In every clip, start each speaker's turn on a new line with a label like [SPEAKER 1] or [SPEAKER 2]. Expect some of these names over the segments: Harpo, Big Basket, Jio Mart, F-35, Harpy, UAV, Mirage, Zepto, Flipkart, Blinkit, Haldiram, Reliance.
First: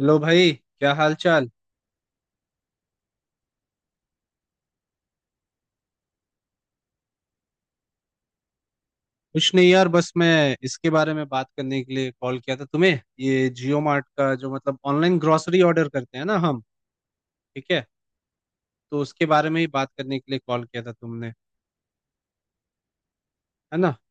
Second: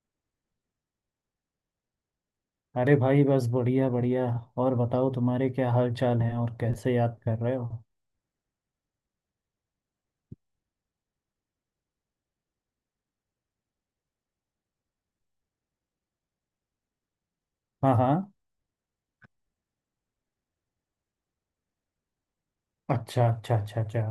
[SPEAKER 1] Hello भाई, क्या हाल चाल।
[SPEAKER 2] अरे भाई, बस बढ़िया बढ़िया। और बताओ तुम्हारे क्या हाल चाल है और कैसे याद कर रहे हो?
[SPEAKER 1] कुछ नहीं यार, बस मैं इसके बारे में बात करने के लिए कॉल किया था तुम्हें। ये जियो मार्ट का जो मतलब ऑनलाइन ग्रोसरी ऑर्डर करते हैं ना हम, ठीक है,
[SPEAKER 2] हाँ हाँ।
[SPEAKER 1] तो उसके बारे में ही बात करने के लिए कॉल किया था तुमने,
[SPEAKER 2] अच्छा अच्छा
[SPEAKER 1] है
[SPEAKER 2] अच्छा
[SPEAKER 1] ना।
[SPEAKER 2] अच्छा।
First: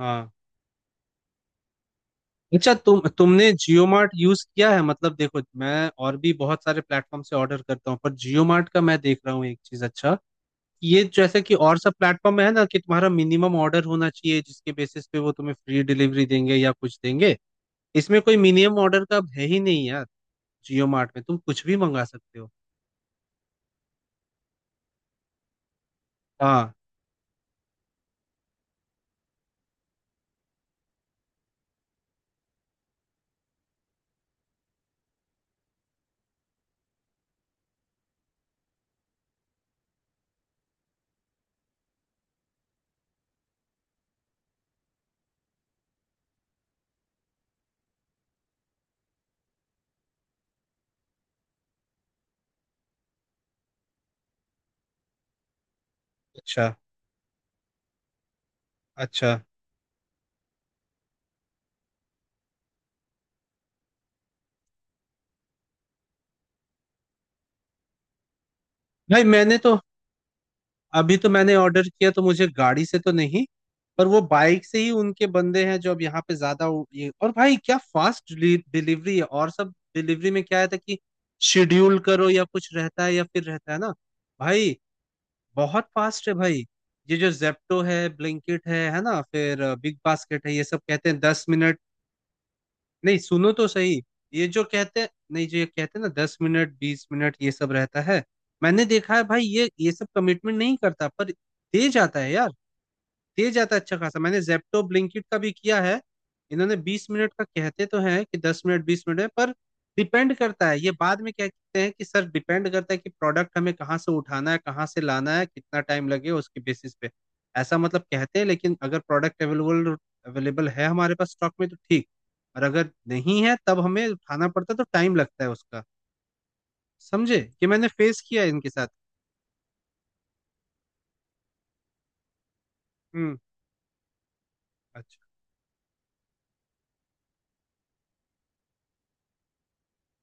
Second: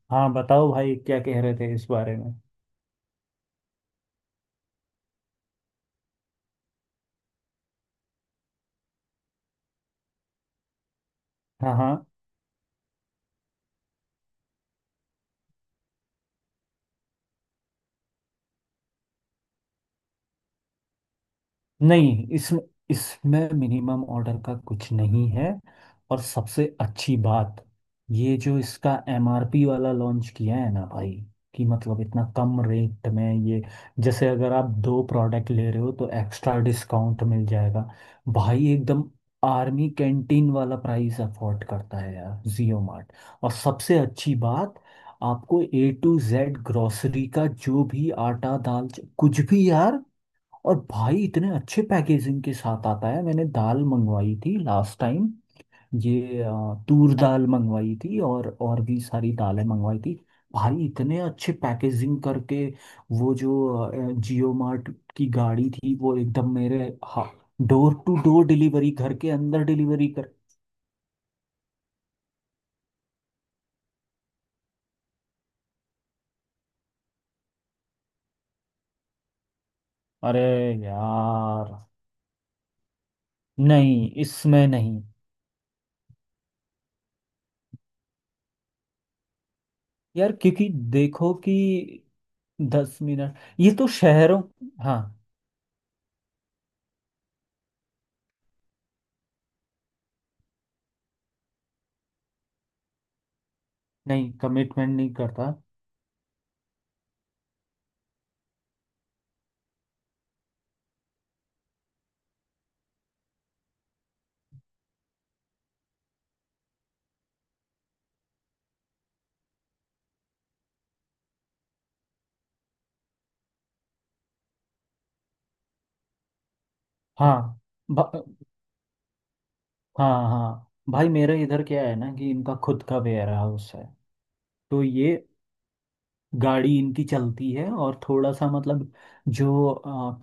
[SPEAKER 1] हाँ,
[SPEAKER 2] हाँ, बताओ भाई क्या कह रहे थे इस बारे में?
[SPEAKER 1] अच्छा तुमने जियो मार्ट यूज किया है। मतलब देखो, मैं और भी बहुत सारे प्लेटफॉर्म से ऑर्डर करता हूँ, पर जियो मार्ट का मैं देख रहा हूँ एक चीज अच्छा कि ये जैसे कि
[SPEAKER 2] हाँ
[SPEAKER 1] और
[SPEAKER 2] हाँ।
[SPEAKER 1] सब प्लेटफॉर्म है ना, कि तुम्हारा मिनिमम ऑर्डर होना चाहिए जिसके बेसिस पे वो तुम्हें फ्री डिलीवरी देंगे या कुछ देंगे। इसमें कोई मिनिमम ऑर्डर का है ही नहीं यार। जियो मार्ट में तुम कुछ भी मंगा
[SPEAKER 2] नहीं,
[SPEAKER 1] सकते हो।
[SPEAKER 2] इसमें इसमें मिनिमम ऑर्डर का कुछ नहीं है। और सबसे
[SPEAKER 1] हाँ,
[SPEAKER 2] अच्छी बात, ये जो इसका एमआरपी वाला लॉन्च किया है ना भाई, कि मतलब इतना कम रेट में ये, जैसे अगर आप दो प्रोडक्ट ले रहे हो तो एक्स्ट्रा डिस्काउंट मिल जाएगा। भाई एकदम आर्मी कैंटीन वाला प्राइस अफोर्ड करता है यार जियो मार्ट। और सबसे अच्छी बात, आपको ए टू जेड ग्रोसरी का जो भी आटा दाल, कुछ भी यार। और भाई इतने अच्छे पैकेजिंग के साथ आता है। मैंने दाल मंगवाई थी लास्ट टाइम। ये
[SPEAKER 1] अच्छा
[SPEAKER 2] तूर दाल मंगवाई थी और भी सारी
[SPEAKER 1] अच्छा।
[SPEAKER 2] दालें मंगवाई थी। भाई इतने अच्छे पैकेजिंग करके, वो जो जियो मार्ट की गाड़ी थी वो एकदम मेरे, हा, डोर टू डोर डिलीवरी, घर
[SPEAKER 1] नहीं
[SPEAKER 2] के
[SPEAKER 1] मैंने
[SPEAKER 2] अंदर
[SPEAKER 1] तो,
[SPEAKER 2] डिलीवरी कर।
[SPEAKER 1] अभी तो मैंने ऑर्डर किया तो मुझे गाड़ी से तो नहीं, पर वो बाइक से ही उनके बंदे हैं जो अब यहाँ पे ज्यादा ये। और भाई क्या फास्ट डिलीवरी है। और सब डिलीवरी
[SPEAKER 2] अरे
[SPEAKER 1] में क्या रहता है कि
[SPEAKER 2] यार,
[SPEAKER 1] शेड्यूल करो या कुछ रहता है, या फिर रहता है ना
[SPEAKER 2] नहीं इसमें
[SPEAKER 1] भाई,
[SPEAKER 2] नहीं।
[SPEAKER 1] बहुत फास्ट है भाई। ये जो जेप्टो है, ब्लिंकिट है ना, फिर बिग
[SPEAKER 2] यार
[SPEAKER 1] बास्केट है, ये
[SPEAKER 2] क्योंकि
[SPEAKER 1] सब कहते हैं
[SPEAKER 2] देखो
[SPEAKER 1] दस
[SPEAKER 2] कि
[SPEAKER 1] मिनट।
[SPEAKER 2] दस
[SPEAKER 1] नहीं,
[SPEAKER 2] मिनट
[SPEAKER 1] सुनो तो
[SPEAKER 2] ये तो
[SPEAKER 1] सही,
[SPEAKER 2] शहरों।
[SPEAKER 1] ये जो
[SPEAKER 2] हाँ।
[SPEAKER 1] कहते हैं, नहीं जो ये कहते हैं ना दस मिनट बीस मिनट ये सब रहता है, मैंने देखा है भाई, ये सब कमिटमेंट नहीं करता, पर दे जाता है यार, दे जाता है अच्छा खासा।
[SPEAKER 2] नहीं,
[SPEAKER 1] मैंने जेप्टो
[SPEAKER 2] कमिटमेंट नहीं
[SPEAKER 1] ब्लिंकिट का
[SPEAKER 2] करता।
[SPEAKER 1] भी किया है, इन्होंने बीस मिनट का, कहते तो हैं कि दस मिनट बीस मिनट है, पर डिपेंड करता है। ये बाद में क्या कहते हैं कि सर डिपेंड करता है कि प्रोडक्ट हमें कहाँ से उठाना है, कहाँ से लाना है, कितना टाइम लगे, उसके बेसिस पे। ऐसा मतलब कहते हैं, लेकिन अगर प्रोडक्ट अवेलेबल अवेलेबल है हमारे पास स्टॉक में तो ठीक, और अगर नहीं है तब हमें उठाना पड़ता है तो टाइम लगता है उसका। समझे,
[SPEAKER 2] हाँ।
[SPEAKER 1] कि मैंने फेस
[SPEAKER 2] ब-
[SPEAKER 1] किया है इनके साथ।
[SPEAKER 2] हाँ हाँ भाई, मेरे इधर क्या है ना कि इनका खुद का वेयर
[SPEAKER 1] हम्म।
[SPEAKER 2] हाउस है। तो ये
[SPEAKER 1] अच्छा।
[SPEAKER 2] गाड़ी इनकी चलती है। और थोड़ा सा मतलब, जो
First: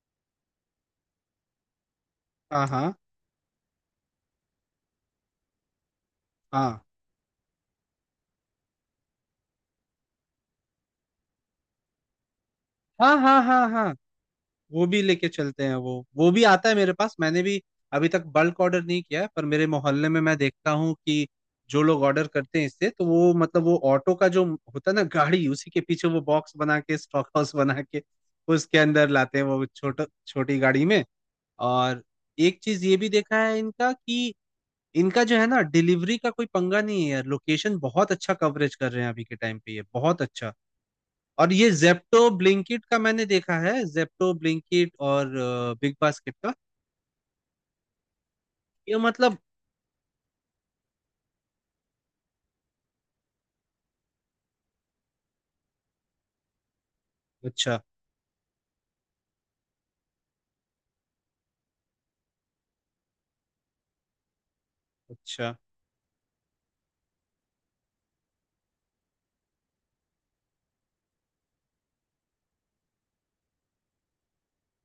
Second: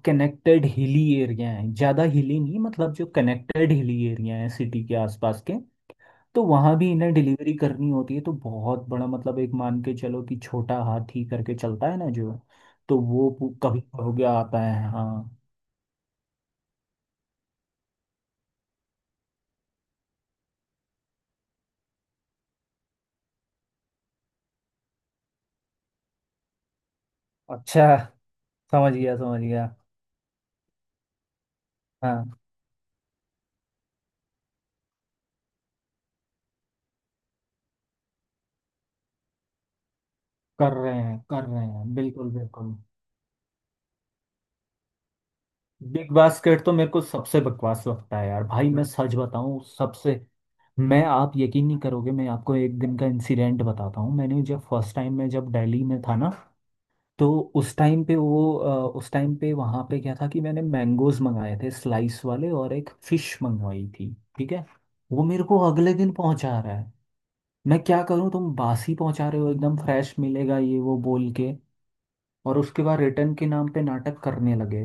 [SPEAKER 2] कनेक्टेड हिली एरिया है, ज़्यादा हिली नहीं,
[SPEAKER 1] हाँ
[SPEAKER 2] मतलब
[SPEAKER 1] हाँ
[SPEAKER 2] जो कनेक्टेड हिली एरिया है सिटी के आसपास के, तो वहाँ
[SPEAKER 1] हाँ
[SPEAKER 2] भी इन्हें डिलीवरी करनी होती है। तो बहुत बड़ा, मतलब एक मान के चलो कि छोटा हाथी करके चलता है ना जो, तो
[SPEAKER 1] हाँ,
[SPEAKER 2] वो
[SPEAKER 1] हाँ हाँ
[SPEAKER 2] कभी
[SPEAKER 1] हाँ,
[SPEAKER 2] हो गया आता
[SPEAKER 1] वो
[SPEAKER 2] है।
[SPEAKER 1] भी लेके
[SPEAKER 2] हाँ।
[SPEAKER 1] चलते हैं, वो भी आता है मेरे पास। मैंने भी अभी तक बल्क ऑर्डर नहीं किया है, पर मेरे मोहल्ले में मैं देखता हूँ कि जो लोग ऑर्डर करते हैं इससे, तो वो मतलब वो ऑटो का जो होता है ना गाड़ी, उसी के पीछे वो बॉक्स बना के, स्टॉक हाउस बना
[SPEAKER 2] अच्छा।
[SPEAKER 1] के उसके
[SPEAKER 2] समझ
[SPEAKER 1] अंदर
[SPEAKER 2] गया
[SPEAKER 1] लाते
[SPEAKER 2] समझ
[SPEAKER 1] हैं, वो
[SPEAKER 2] गया।
[SPEAKER 1] छोटा छोटी गाड़ी में। और एक चीज ये भी देखा है इनका, कि इनका जो है ना डिलीवरी का कोई पंगा नहीं है यार। लोकेशन बहुत अच्छा कवरेज कर रहे हैं अभी के टाइम पे, ये बहुत अच्छा।
[SPEAKER 2] कर
[SPEAKER 1] और
[SPEAKER 2] रहे
[SPEAKER 1] ये
[SPEAKER 2] हैं
[SPEAKER 1] जेप्टो
[SPEAKER 2] बिल्कुल बिल्कुल।
[SPEAKER 1] ब्लिंकिट का मैंने देखा है, जेप्टो ब्लिंकिट और बिग
[SPEAKER 2] बिग
[SPEAKER 1] बास्केट का,
[SPEAKER 2] बास्केट तो मेरे को सबसे बकवास लगता है यार। भाई मैं
[SPEAKER 1] ये
[SPEAKER 2] सच
[SPEAKER 1] मतलब
[SPEAKER 2] बताऊं, सबसे, मैं आप यकीन नहीं करोगे, मैं आपको एक दिन का इंसिडेंट बताता हूँ। मैंने जब फर्स्ट टाइम मैं जब दिल्ली में था ना, तो उस
[SPEAKER 1] अच्छा
[SPEAKER 2] टाइम पे वहाँ पे क्या था कि मैंने मैंगोज मंगाए थे स्लाइस वाले, और एक फिश मंगवाई थी। ठीक है। वो मेरे
[SPEAKER 1] अच्छा।
[SPEAKER 2] को अगले दिन पहुंचा रहा है। मैं क्या करूँ, तुम बासी पहुंचा रहे हो, एकदम फ्रेश मिलेगा ये वो बोल के। और उसके बाद रिटर्न के नाम पे नाटक करने लगे।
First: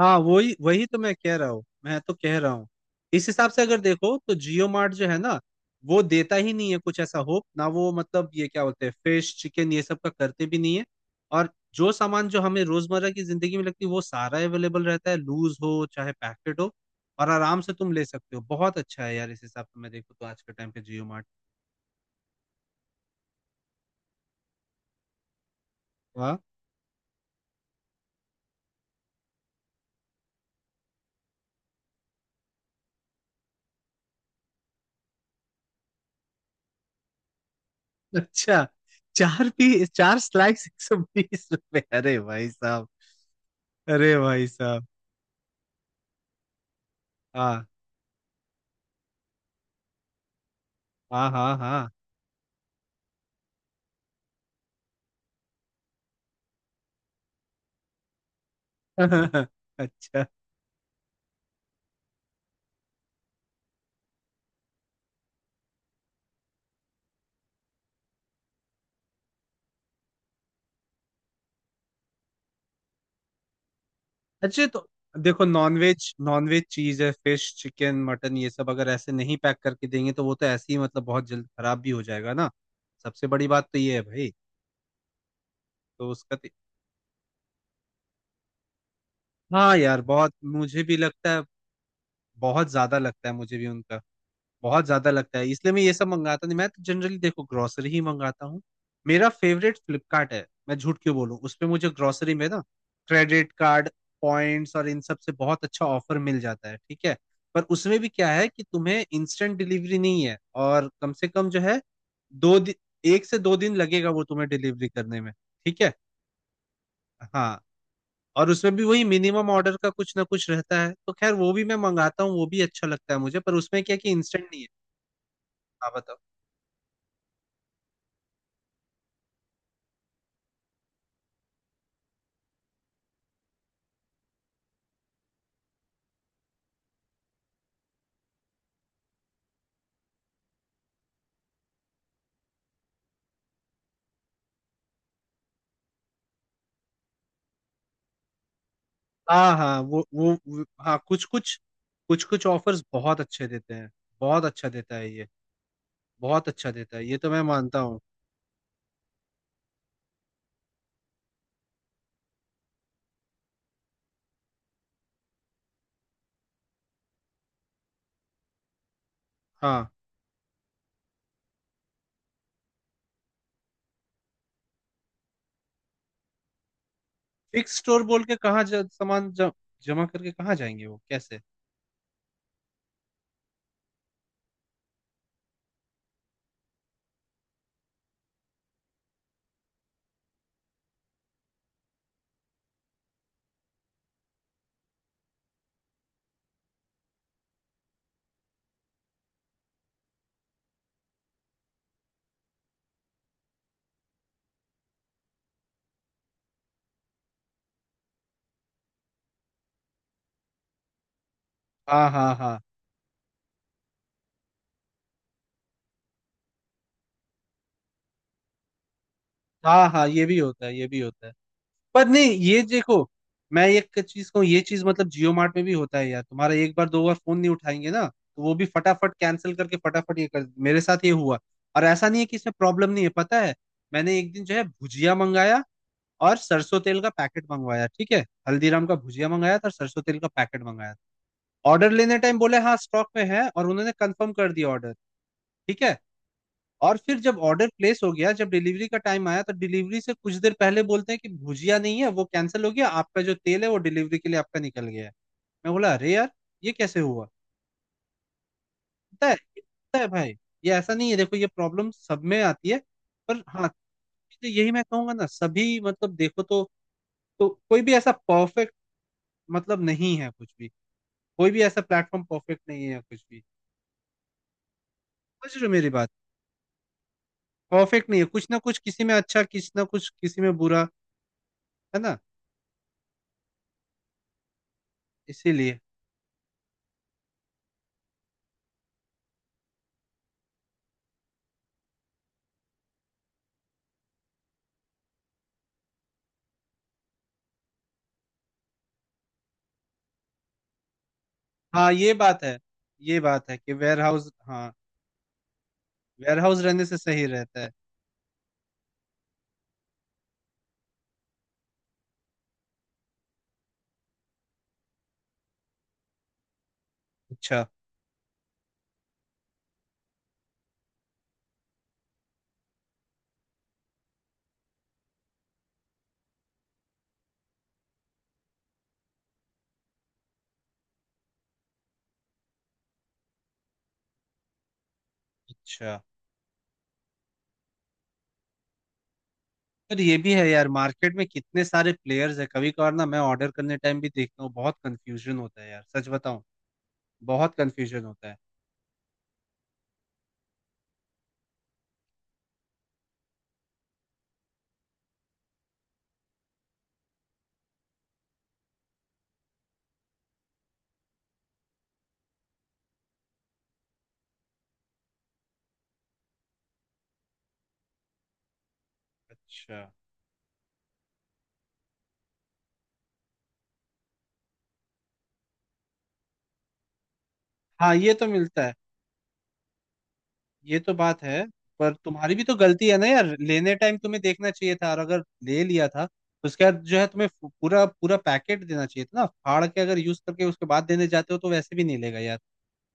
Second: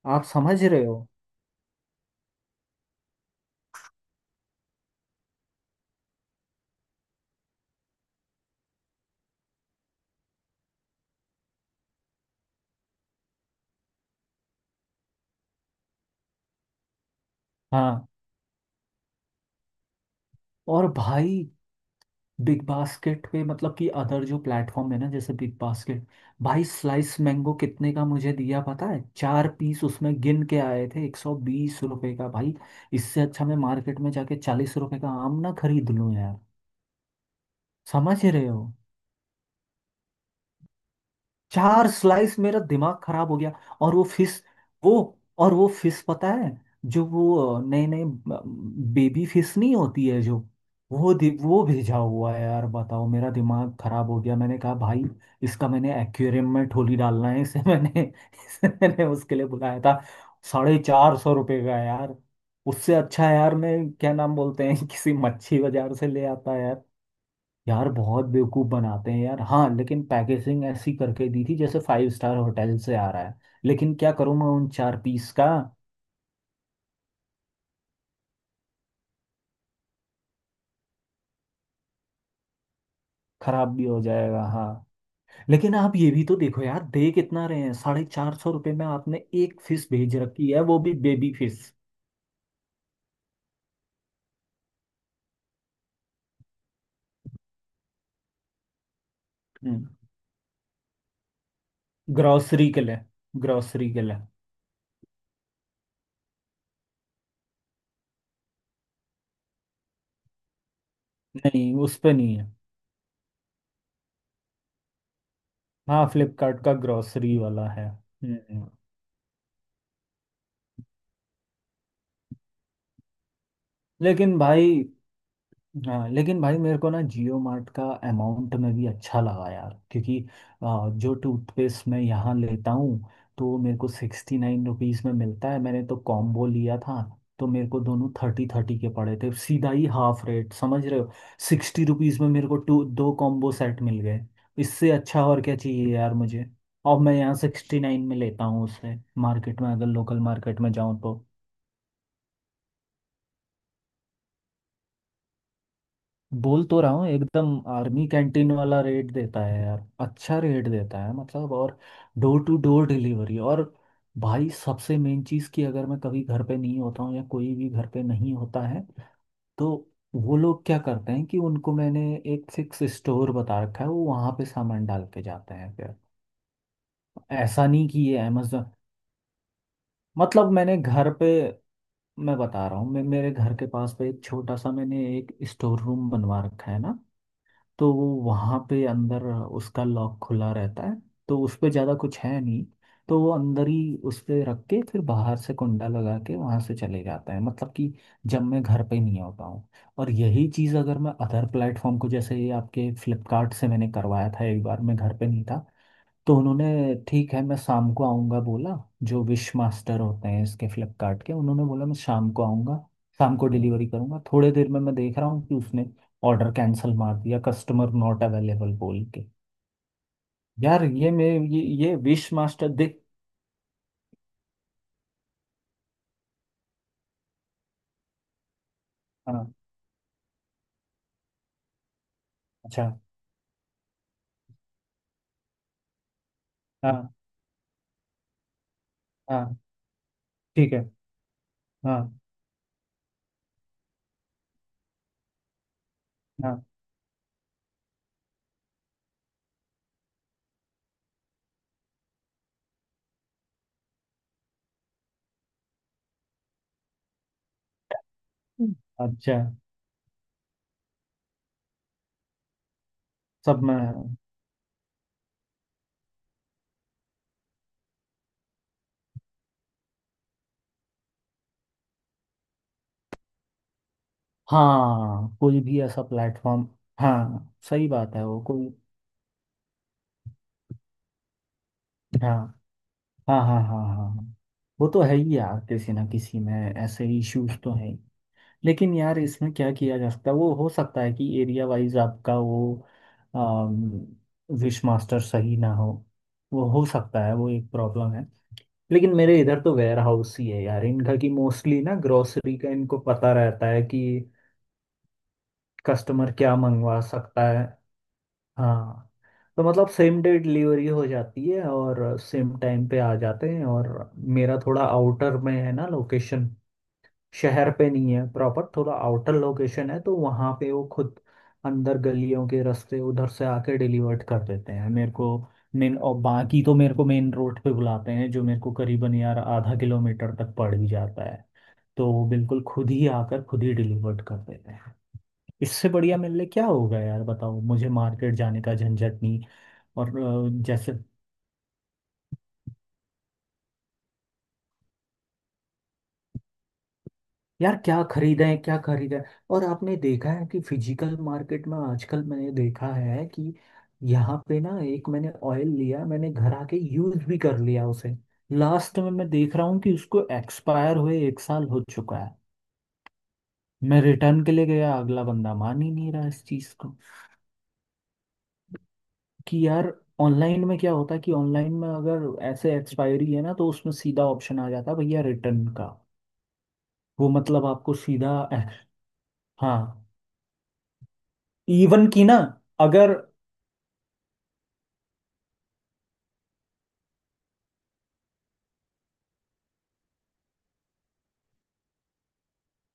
[SPEAKER 1] हाँ,
[SPEAKER 2] आप
[SPEAKER 1] वही
[SPEAKER 2] समझ रहे
[SPEAKER 1] वही
[SPEAKER 2] हो?
[SPEAKER 1] तो मैं कह रहा हूँ, मैं तो कह रहा हूँ इस हिसाब से अगर देखो तो जियो मार्ट जो है ना, वो देता ही नहीं है कुछ ऐसा होप ना। वो मतलब ये क्या बोलते हैं, फिश चिकन, ये सब का करते भी नहीं है। और जो सामान जो हमें रोजमर्रा की जिंदगी में लगती है वो सारा अवेलेबल रहता है, लूज हो चाहे पैकेट हो, और आराम से तुम ले
[SPEAKER 2] हाँ।
[SPEAKER 1] सकते हो। बहुत अच्छा है यार इस हिसाब से मैं देखूँ तो, आज के टाइम पे
[SPEAKER 2] और
[SPEAKER 1] जियो मार्ट।
[SPEAKER 2] भाई बिग बास्केट पे, मतलब कि अदर जो प्लेटफॉर्म है ना जैसे बिग बास्केट। भाई स्लाइस मैंगो कितने का मुझे दिया पता है? चार पीस उसमें गिन के आए थे, ₹120 का भाई। इससे अच्छा मैं मार्केट में जाके ₹40 का आम ना खरीद लूं यार। समझ रहे हो?
[SPEAKER 1] अच्छा, चार लाख एक सौ बीस रुपए,
[SPEAKER 2] चार
[SPEAKER 1] अरे
[SPEAKER 2] स्लाइस,
[SPEAKER 1] भाई
[SPEAKER 2] मेरा
[SPEAKER 1] साहब।
[SPEAKER 2] दिमाग खराब हो गया। और वो
[SPEAKER 1] अरे
[SPEAKER 2] फिश
[SPEAKER 1] भाई साहब।
[SPEAKER 2] वो और वो फिश पता है, जो वो
[SPEAKER 1] हाँ
[SPEAKER 2] नए नए बेबी फिश नहीं होती है जो, वो
[SPEAKER 1] हाँ
[SPEAKER 2] दि-
[SPEAKER 1] हाँ
[SPEAKER 2] वो
[SPEAKER 1] हाँ।
[SPEAKER 2] भेजा हुआ है यार। बताओ, मेरा दिमाग खराब हो गया। मैंने कहा भाई, इसका मैंने एक्वेरियम में ठोली डालना है इसे? मैंने इसे मैंने उसके लिए बुलाया था,
[SPEAKER 1] अच्छा
[SPEAKER 2] ₹450 का यार। उससे अच्छा यार, मैं क्या नाम बोलते हैं, किसी मच्छी बाजार से ले आता। यार बहुत बेवकूफ बनाते हैं यार। हाँ लेकिन पैकेजिंग ऐसी करके दी थी जैसे 5 स्टार होटल से आ रहा है। लेकिन क्या करूँ मैं
[SPEAKER 1] अच्छा,
[SPEAKER 2] उन
[SPEAKER 1] तो
[SPEAKER 2] चार पीस
[SPEAKER 1] देखो
[SPEAKER 2] का।
[SPEAKER 1] नॉनवेज, नॉनवेज चीज है फिश चिकन मटन ये सब, अगर ऐसे नहीं पैक करके देंगे तो वो तो ऐसे ही मतलब बहुत जल्द खराब भी हो जाएगा ना। सबसे बड़ी बात
[SPEAKER 2] खराब
[SPEAKER 1] तो
[SPEAKER 2] भी
[SPEAKER 1] ये है
[SPEAKER 2] हो
[SPEAKER 1] भाई।
[SPEAKER 2] जाएगा, हाँ। लेकिन आप ये
[SPEAKER 1] तो
[SPEAKER 2] भी तो देखो यार, दे कितना रहे हैं, ₹450 में आपने एक
[SPEAKER 1] हाँ
[SPEAKER 2] फिश
[SPEAKER 1] यार,
[SPEAKER 2] भेज
[SPEAKER 1] बहुत
[SPEAKER 2] रखी है वो
[SPEAKER 1] मुझे
[SPEAKER 2] भी
[SPEAKER 1] भी लगता
[SPEAKER 2] बेबी
[SPEAKER 1] है,
[SPEAKER 2] फिश।
[SPEAKER 1] बहुत ज्यादा लगता है मुझे भी उनका, बहुत ज्यादा लगता है। इसलिए मैं ये सब मंगाता नहीं, मैं तो जनरली देखो ग्रोसरी ही मंगाता हूँ। मेरा फेवरेट
[SPEAKER 2] हम्म।
[SPEAKER 1] फ्लिपकार्ट है, मैं झूठ क्यों बोलूं। उस पे मुझे ग्रोसरी में ना,
[SPEAKER 2] ग्रॉसरी के लिए।
[SPEAKER 1] क्रेडिट कार्ड
[SPEAKER 2] ग्रॉसरी के लिए।
[SPEAKER 1] पॉइंट्स और इन सब से बहुत अच्छा ऑफर मिल जाता है, ठीक है। पर उसमें भी क्या है कि तुम्हें इंस्टेंट डिलीवरी नहीं है, और कम से कम जो
[SPEAKER 2] नहीं,
[SPEAKER 1] है
[SPEAKER 2] उस पे नहीं है।
[SPEAKER 1] दो दिन, एक से दो दिन लगेगा वो तुम्हें डिलीवरी करने में, ठीक है।
[SPEAKER 2] हाँ, फ्लिपकार्ट का ग्रॉसरी
[SPEAKER 1] हाँ,
[SPEAKER 2] वाला है।
[SPEAKER 1] और
[SPEAKER 2] हम्म।
[SPEAKER 1] उसमें भी वही मिनिमम ऑर्डर का कुछ ना कुछ रहता है, तो खैर वो भी मैं मंगाता हूँ, वो भी अच्छा लगता है मुझे, पर उसमें क्या है कि
[SPEAKER 2] लेकिन
[SPEAKER 1] इंस्टेंट नहीं है।
[SPEAKER 2] भाई,
[SPEAKER 1] हाँ
[SPEAKER 2] हाँ
[SPEAKER 1] बताओ।
[SPEAKER 2] लेकिन भाई, मेरे को ना जियो मार्ट का अमाउंट में भी अच्छा लगा यार। क्योंकि जो टूथपेस्ट मैं यहाँ लेता हूँ, तो मेरे को ₹69 में मिलता है। मैंने तो कॉम्बो लिया था, तो मेरे को दोनों 30 30 के पड़े थे। सीधा ही हाफ रेट, समझ रहे हो? ₹60 में मेरे को टू दो कॉम्बो सेट मिल गए। इससे अच्छा और क्या चाहिए यार मुझे? और मैं यहाँ 69 में लेता हूँ, उससे
[SPEAKER 1] हाँ
[SPEAKER 2] मार्केट में,
[SPEAKER 1] हाँ,
[SPEAKER 2] अगर लोकल मार्केट में
[SPEAKER 1] हाँ
[SPEAKER 2] जाऊँ तो।
[SPEAKER 1] कुछ कुछ, कुछ कुछ ऑफर्स बहुत अच्छे देते हैं। बहुत अच्छा देता है ये, बहुत
[SPEAKER 2] बोल
[SPEAKER 1] अच्छा
[SPEAKER 2] तो रहा
[SPEAKER 1] देता है
[SPEAKER 2] हूँ,
[SPEAKER 1] ये, तो मैं
[SPEAKER 2] एकदम
[SPEAKER 1] मानता हूँ।
[SPEAKER 2] आर्मी कैंटीन वाला रेट देता है यार, अच्छा रेट देता है मतलब। और डोर टू डोर डिलीवरी। और भाई सबसे मेन चीज़ कि अगर मैं कभी घर पे नहीं होता हूँ या कोई भी घर पे नहीं होता है, तो
[SPEAKER 1] हाँ,
[SPEAKER 2] वो लोग क्या करते हैं कि उनको मैंने एक फिक्स स्टोर बता रखा है। वो वहाँ पे सामान डाल के जाते हैं फिर। ऐसा
[SPEAKER 1] फिक्स
[SPEAKER 2] नहीं कि
[SPEAKER 1] स्टोर
[SPEAKER 2] ये
[SPEAKER 1] बोल के कहाँ
[SPEAKER 2] अमेजोन,
[SPEAKER 1] सामान जमा करके,
[SPEAKER 2] मतलब
[SPEAKER 1] कहाँ
[SPEAKER 2] मैंने
[SPEAKER 1] जाएंगे वो,
[SPEAKER 2] घर पे,
[SPEAKER 1] कैसे।
[SPEAKER 2] मैं बता रहा हूँ, मैं मेरे घर के पास पे एक छोटा सा मैंने एक स्टोर रूम बनवा रखा है ना, तो वो वहाँ पे अंदर, उसका लॉक खुला रहता है, तो उस पे ज़्यादा कुछ है नहीं, तो वो अंदर ही उस पे रख के फिर बाहर से कुंडा लगा के वहाँ से चले जाते हैं, मतलब कि जब मैं घर पे नहीं होता हूँ। और यही चीज़ अगर मैं अदर प्लेटफॉर्म को, जैसे ये आपके फ्लिपकार्ट से मैंने करवाया था एक बार, मैं घर पे नहीं था, तो उन्होंने ठीक है, मैं शाम को आऊँगा बोला। जो विश मास्टर होते हैं इसके फ्लिपकार्ट के, उन्होंने बोला मैं
[SPEAKER 1] हाँ
[SPEAKER 2] शाम
[SPEAKER 1] हाँ
[SPEAKER 2] को
[SPEAKER 1] हाँ
[SPEAKER 2] आऊँगा, शाम को डिलीवरी करूँगा। थोड़े देर में मैं देख रहा हूँ कि उसने ऑर्डर कैंसिल मार दिया, कस्टमर नॉट अवेलेबल बोल के।
[SPEAKER 1] हाँ हाँ, ये भी होता है,
[SPEAKER 2] यार
[SPEAKER 1] ये भी
[SPEAKER 2] ये
[SPEAKER 1] होता
[SPEAKER 2] मैं
[SPEAKER 1] है।
[SPEAKER 2] ये
[SPEAKER 1] पर नहीं,
[SPEAKER 2] विश
[SPEAKER 1] ये
[SPEAKER 2] मास्टर, देख।
[SPEAKER 1] देखो, मैं एक चीज कहूँ, ये चीज मतलब जियो मार्ट में भी होता है यार। तुम्हारा एक बार दो बार फोन नहीं उठाएंगे ना, तो वो भी फटाफट
[SPEAKER 2] हाँ।
[SPEAKER 1] कैंसिल करके फटाफट ये कर, मेरे साथ ये हुआ। और ऐसा नहीं है कि इसमें प्रॉब्लम
[SPEAKER 2] अच्छा।
[SPEAKER 1] नहीं है, पता है। मैंने एक दिन जो है भुजिया मंगाया और सरसों तेल का
[SPEAKER 2] हाँ
[SPEAKER 1] पैकेट मंगवाया, ठीक है। हल्दीराम का भुजिया
[SPEAKER 2] हाँ।
[SPEAKER 1] मंगाया था और सरसों तेल का पैकेट
[SPEAKER 2] ठीक है।
[SPEAKER 1] मंगाया था। ऑर्डर लेने
[SPEAKER 2] हाँ
[SPEAKER 1] टाइम बोले हाँ स्टॉक में है और उन्होंने कंफर्म कर दिया ऑर्डर, ठीक है।
[SPEAKER 2] हाँ।
[SPEAKER 1] और फिर जब ऑर्डर प्लेस हो गया, जब डिलीवरी का टाइम आया, तो डिलीवरी से कुछ देर पहले बोलते हैं कि भुजिया नहीं है, वो कैंसिल हो गया आपका, जो तेल है वो डिलीवरी के लिए आपका निकल गया है। मैं बोला अरे यार, ये कैसे हुआ।
[SPEAKER 2] हम्म।
[SPEAKER 1] पता है,
[SPEAKER 2] अच्छा।
[SPEAKER 1] पता है भाई, ये ऐसा नहीं है, देखो ये प्रॉब्लम सब में आती है, पर
[SPEAKER 2] सब
[SPEAKER 1] हाँ,
[SPEAKER 2] में।
[SPEAKER 1] तो यही मैं कहूंगा ना सभी मतलब देखो तो कोई भी ऐसा परफेक्ट मतलब नहीं है कुछ भी, कोई भी ऐसा प्लेटफॉर्म परफेक्ट नहीं है या कुछ भी,
[SPEAKER 2] हाँ,
[SPEAKER 1] समझ
[SPEAKER 2] कोई
[SPEAKER 1] रहे हो
[SPEAKER 2] भी
[SPEAKER 1] मेरी
[SPEAKER 2] ऐसा
[SPEAKER 1] बात,
[SPEAKER 2] प्लेटफॉर्म। हाँ, सही
[SPEAKER 1] परफेक्ट
[SPEAKER 2] बात
[SPEAKER 1] नहीं
[SPEAKER 2] है,
[SPEAKER 1] है,
[SPEAKER 2] वो
[SPEAKER 1] कुछ ना
[SPEAKER 2] कोई।
[SPEAKER 1] कुछ किसी में अच्छा, किसी ना कुछ किसी में बुरा, है ना।
[SPEAKER 2] हाँ हाँ हाँ हाँ हाँ हाँ। वो तो है ही यार,
[SPEAKER 1] इसीलिए।
[SPEAKER 2] किसी ना किसी में ऐसे इश्यूज तो है ही। लेकिन यार इसमें क्या किया जा सकता है, वो हो सकता है कि एरिया वाइज आपका वो विश मास्टर सही ना हो। वो हो सकता है, वो एक प्रॉब्लम है। लेकिन मेरे इधर तो वेयर हाउस ही है यार इनका, कि मोस्टली
[SPEAKER 1] हाँ
[SPEAKER 2] ना
[SPEAKER 1] ये बात
[SPEAKER 2] ग्रोसरी
[SPEAKER 1] है,
[SPEAKER 2] का इनको
[SPEAKER 1] ये
[SPEAKER 2] पता
[SPEAKER 1] बात है
[SPEAKER 2] रहता
[SPEAKER 1] कि
[SPEAKER 2] है
[SPEAKER 1] वेयर
[SPEAKER 2] कि
[SPEAKER 1] हाउस हाँ,
[SPEAKER 2] कस्टमर
[SPEAKER 1] वेयर
[SPEAKER 2] क्या
[SPEAKER 1] हाउस रहने से
[SPEAKER 2] मंगवा
[SPEAKER 1] सही
[SPEAKER 2] सकता
[SPEAKER 1] रहता
[SPEAKER 2] है।
[SPEAKER 1] है।
[SPEAKER 2] हाँ, तो मतलब सेम डे डिलीवरी हो जाती है और सेम टाइम पे आ जाते हैं। और मेरा थोड़ा आउटर में है ना लोकेशन,
[SPEAKER 1] अच्छा।
[SPEAKER 2] शहर पे नहीं है प्रॉपर, थोड़ा आउटर लोकेशन है, तो वहाँ पे वो खुद अंदर गलियों के रास्ते उधर से आके डिलीवर्ड कर देते हैं मेरे को। मेन, और बाकी तो मेरे को मेन रोड पे बुलाते हैं, जो मेरे को करीबन यार आधा किलोमीटर तक पड़ ही जाता है। तो वो बिल्कुल खुद ही आकर खुद ही डिलीवर्ड कर देते हैं। इससे
[SPEAKER 1] अच्छा,
[SPEAKER 2] बढ़िया मेरे लिए क्या होगा यार, बताओ, मुझे मार्केट जाने का झंझट नहीं।
[SPEAKER 1] पर ये
[SPEAKER 2] और
[SPEAKER 1] भी है यार,
[SPEAKER 2] जैसे
[SPEAKER 1] मार्केट में कितने सारे प्लेयर्स है, कभी कभार ना मैं ऑर्डर करने टाइम भी देखता हूँ बहुत कंफ्यूजन होता है यार, सच बताऊं, बहुत
[SPEAKER 2] यार क्या
[SPEAKER 1] कंफ्यूजन होता है।
[SPEAKER 2] खरीदें क्या खरीदें। और आपने देखा है कि फिजिकल मार्केट में आजकल, मैंने देखा है कि यहाँ पे ना एक मैंने ऑयल लिया, मैंने घर आके यूज भी कर लिया उसे, लास्ट में मैं देख रहा हूँ कि उसको एक्सपायर हुए एक साल हो चुका है। मैं रिटर्न के लिए गया, अगला बंदा मान ही नहीं रहा इस चीज़ को कि
[SPEAKER 1] अच्छा,
[SPEAKER 2] यार, ऑनलाइन में क्या होता है कि ऑनलाइन में अगर ऐसे एक्सपायरी है ना, तो उसमें सीधा ऑप्शन आ जाता है भैया रिटर्न का, वो मतलब
[SPEAKER 1] हाँ
[SPEAKER 2] आपको
[SPEAKER 1] ये तो
[SPEAKER 2] सीधा।
[SPEAKER 1] मिलता है,
[SPEAKER 2] हाँ।
[SPEAKER 1] ये तो बात है। पर
[SPEAKER 2] इवन की
[SPEAKER 1] तुम्हारी
[SPEAKER 2] ना।
[SPEAKER 1] भी तो गलती है ना
[SPEAKER 2] अगर
[SPEAKER 1] यार, लेने टाइम तुम्हें देखना चाहिए था, और अगर ले लिया था तो उसके बाद जो है तुम्हें पूरा पूरा पैकेट देना चाहिए था ना, फाड़ के अगर यूज करके उसके बाद देने जाते हो तो वैसे भी नहीं लेगा यार।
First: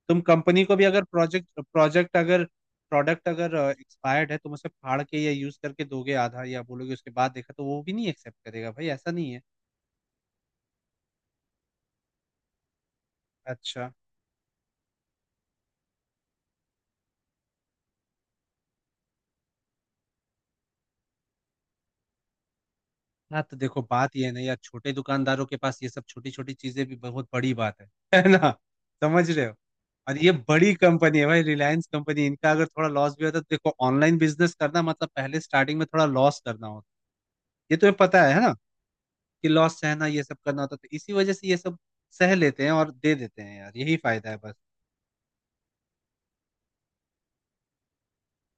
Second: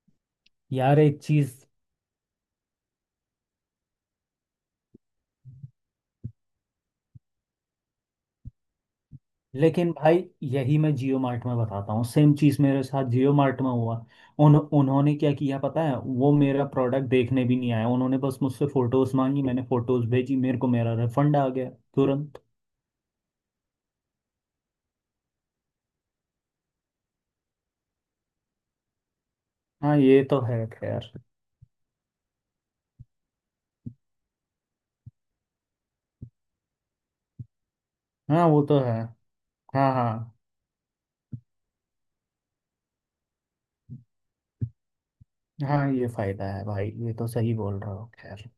[SPEAKER 1] तुम कंपनी को भी
[SPEAKER 2] यार,
[SPEAKER 1] अगर
[SPEAKER 2] एक चीज।
[SPEAKER 1] प्रोजेक्ट प्रोजेक्ट अगर प्रोडक्ट अगर एक्सपायर्ड है, तुम उसे फाड़ के या यूज करके दोगे आधा, या बोलोगे उसके बाद देखा, तो वो भी नहीं एक्सेप्ट करेगा भाई, ऐसा नहीं है।
[SPEAKER 2] लेकिन भाई, यही मैं जियो मार्ट में बताता हूँ, सेम चीज मेरे साथ जियो मार्ट में
[SPEAKER 1] अच्छा,
[SPEAKER 2] हुआ। उन्होंने क्या किया पता है, वो मेरा प्रोडक्ट देखने भी नहीं आया, उन्होंने बस मुझसे फोटोज मांगी, मैंने फोटोज भेजी, मेरे को मेरा रिफंड आ गया तुरंत।
[SPEAKER 1] हाँ तो देखो बात ये है ना यार, छोटे दुकानदारों के पास ये सब छोटी छोटी चीजें भी बहुत बड़ी बात है है ना, समझ रहे हो।
[SPEAKER 2] हाँ,
[SPEAKER 1] और
[SPEAKER 2] ये
[SPEAKER 1] ये
[SPEAKER 2] तो है
[SPEAKER 1] बड़ी
[SPEAKER 2] खैर।
[SPEAKER 1] कंपनी है भाई, रिलायंस कंपनी, इनका अगर थोड़ा लॉस भी होता है तो देखो, ऑनलाइन बिजनेस करना मतलब पहले स्टार्टिंग में थोड़ा लॉस करना होता है, ये तुम्हें पता है
[SPEAKER 2] हाँ
[SPEAKER 1] ना,
[SPEAKER 2] वो तो है।
[SPEAKER 1] कि लॉस
[SPEAKER 2] हाँ
[SPEAKER 1] सहना ये
[SPEAKER 2] हाँ
[SPEAKER 1] सब करना होता है। तो इसी वजह से ये सब सह लेते हैं और दे देते हैं यार, यही फायदा है बस।
[SPEAKER 2] हाँ। ये फायदा है भाई, ये तो सही बोल रहा हो, खैर।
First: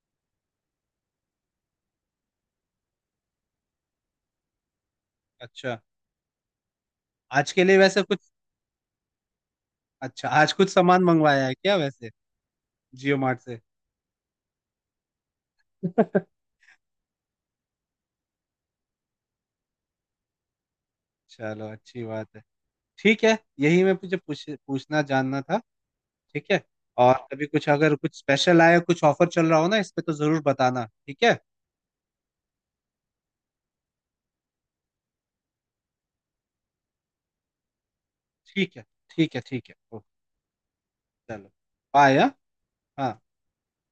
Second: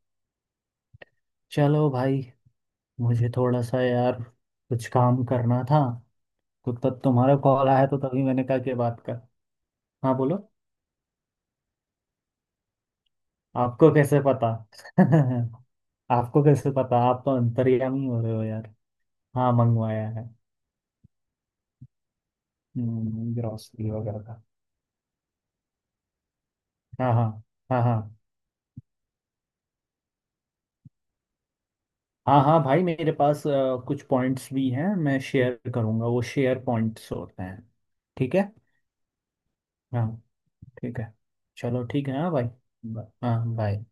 [SPEAKER 2] चलो भाई, मुझे थोड़ा सा यार कुछ काम करना
[SPEAKER 1] अच्छा,
[SPEAKER 2] था, तो तब तुम्हारा
[SPEAKER 1] आज के
[SPEAKER 2] कॉल
[SPEAKER 1] लिए
[SPEAKER 2] आया तो
[SPEAKER 1] वैसे कुछ,
[SPEAKER 2] तभी मैंने कहा कि बात कर। हाँ
[SPEAKER 1] अच्छा
[SPEAKER 2] बोलो।
[SPEAKER 1] आज कुछ सामान मंगवाया है क्या वैसे जियो मार्ट से।
[SPEAKER 2] आपको कैसे पता? आपको कैसे पता? आप तो अंतर्यामी हो रहे हो यार। हाँ मंगवाया है।
[SPEAKER 1] चलो अच्छी बात है, ठीक है यही
[SPEAKER 2] ग्रोसरी
[SPEAKER 1] मैं
[SPEAKER 2] वगैरह का।
[SPEAKER 1] पूछना जानना था। ठीक है,
[SPEAKER 2] हाँ
[SPEAKER 1] और
[SPEAKER 2] हाँ
[SPEAKER 1] कभी कुछ
[SPEAKER 2] हाँ
[SPEAKER 1] अगर
[SPEAKER 2] हाँ
[SPEAKER 1] कुछ स्पेशल आया, कुछ ऑफर चल रहा हो ना इस पे, तो जरूर बताना, ठीक है।
[SPEAKER 2] हाँ। हाँ भाई मेरे पास कुछ पॉइंट्स भी हैं, मैं शेयर करूँगा, वो शेयर पॉइंट्स होते हैं। ठीक है।
[SPEAKER 1] ठीक है, ठीक है, ठीक है,
[SPEAKER 2] हाँ।
[SPEAKER 1] ओके।
[SPEAKER 2] ठीक है,
[SPEAKER 1] चलो,
[SPEAKER 2] चलो ठीक
[SPEAKER 1] बाय।
[SPEAKER 2] है, हाँ
[SPEAKER 1] हाँ
[SPEAKER 2] भाई। बस।
[SPEAKER 1] हाँ।
[SPEAKER 2] हाँ बाय।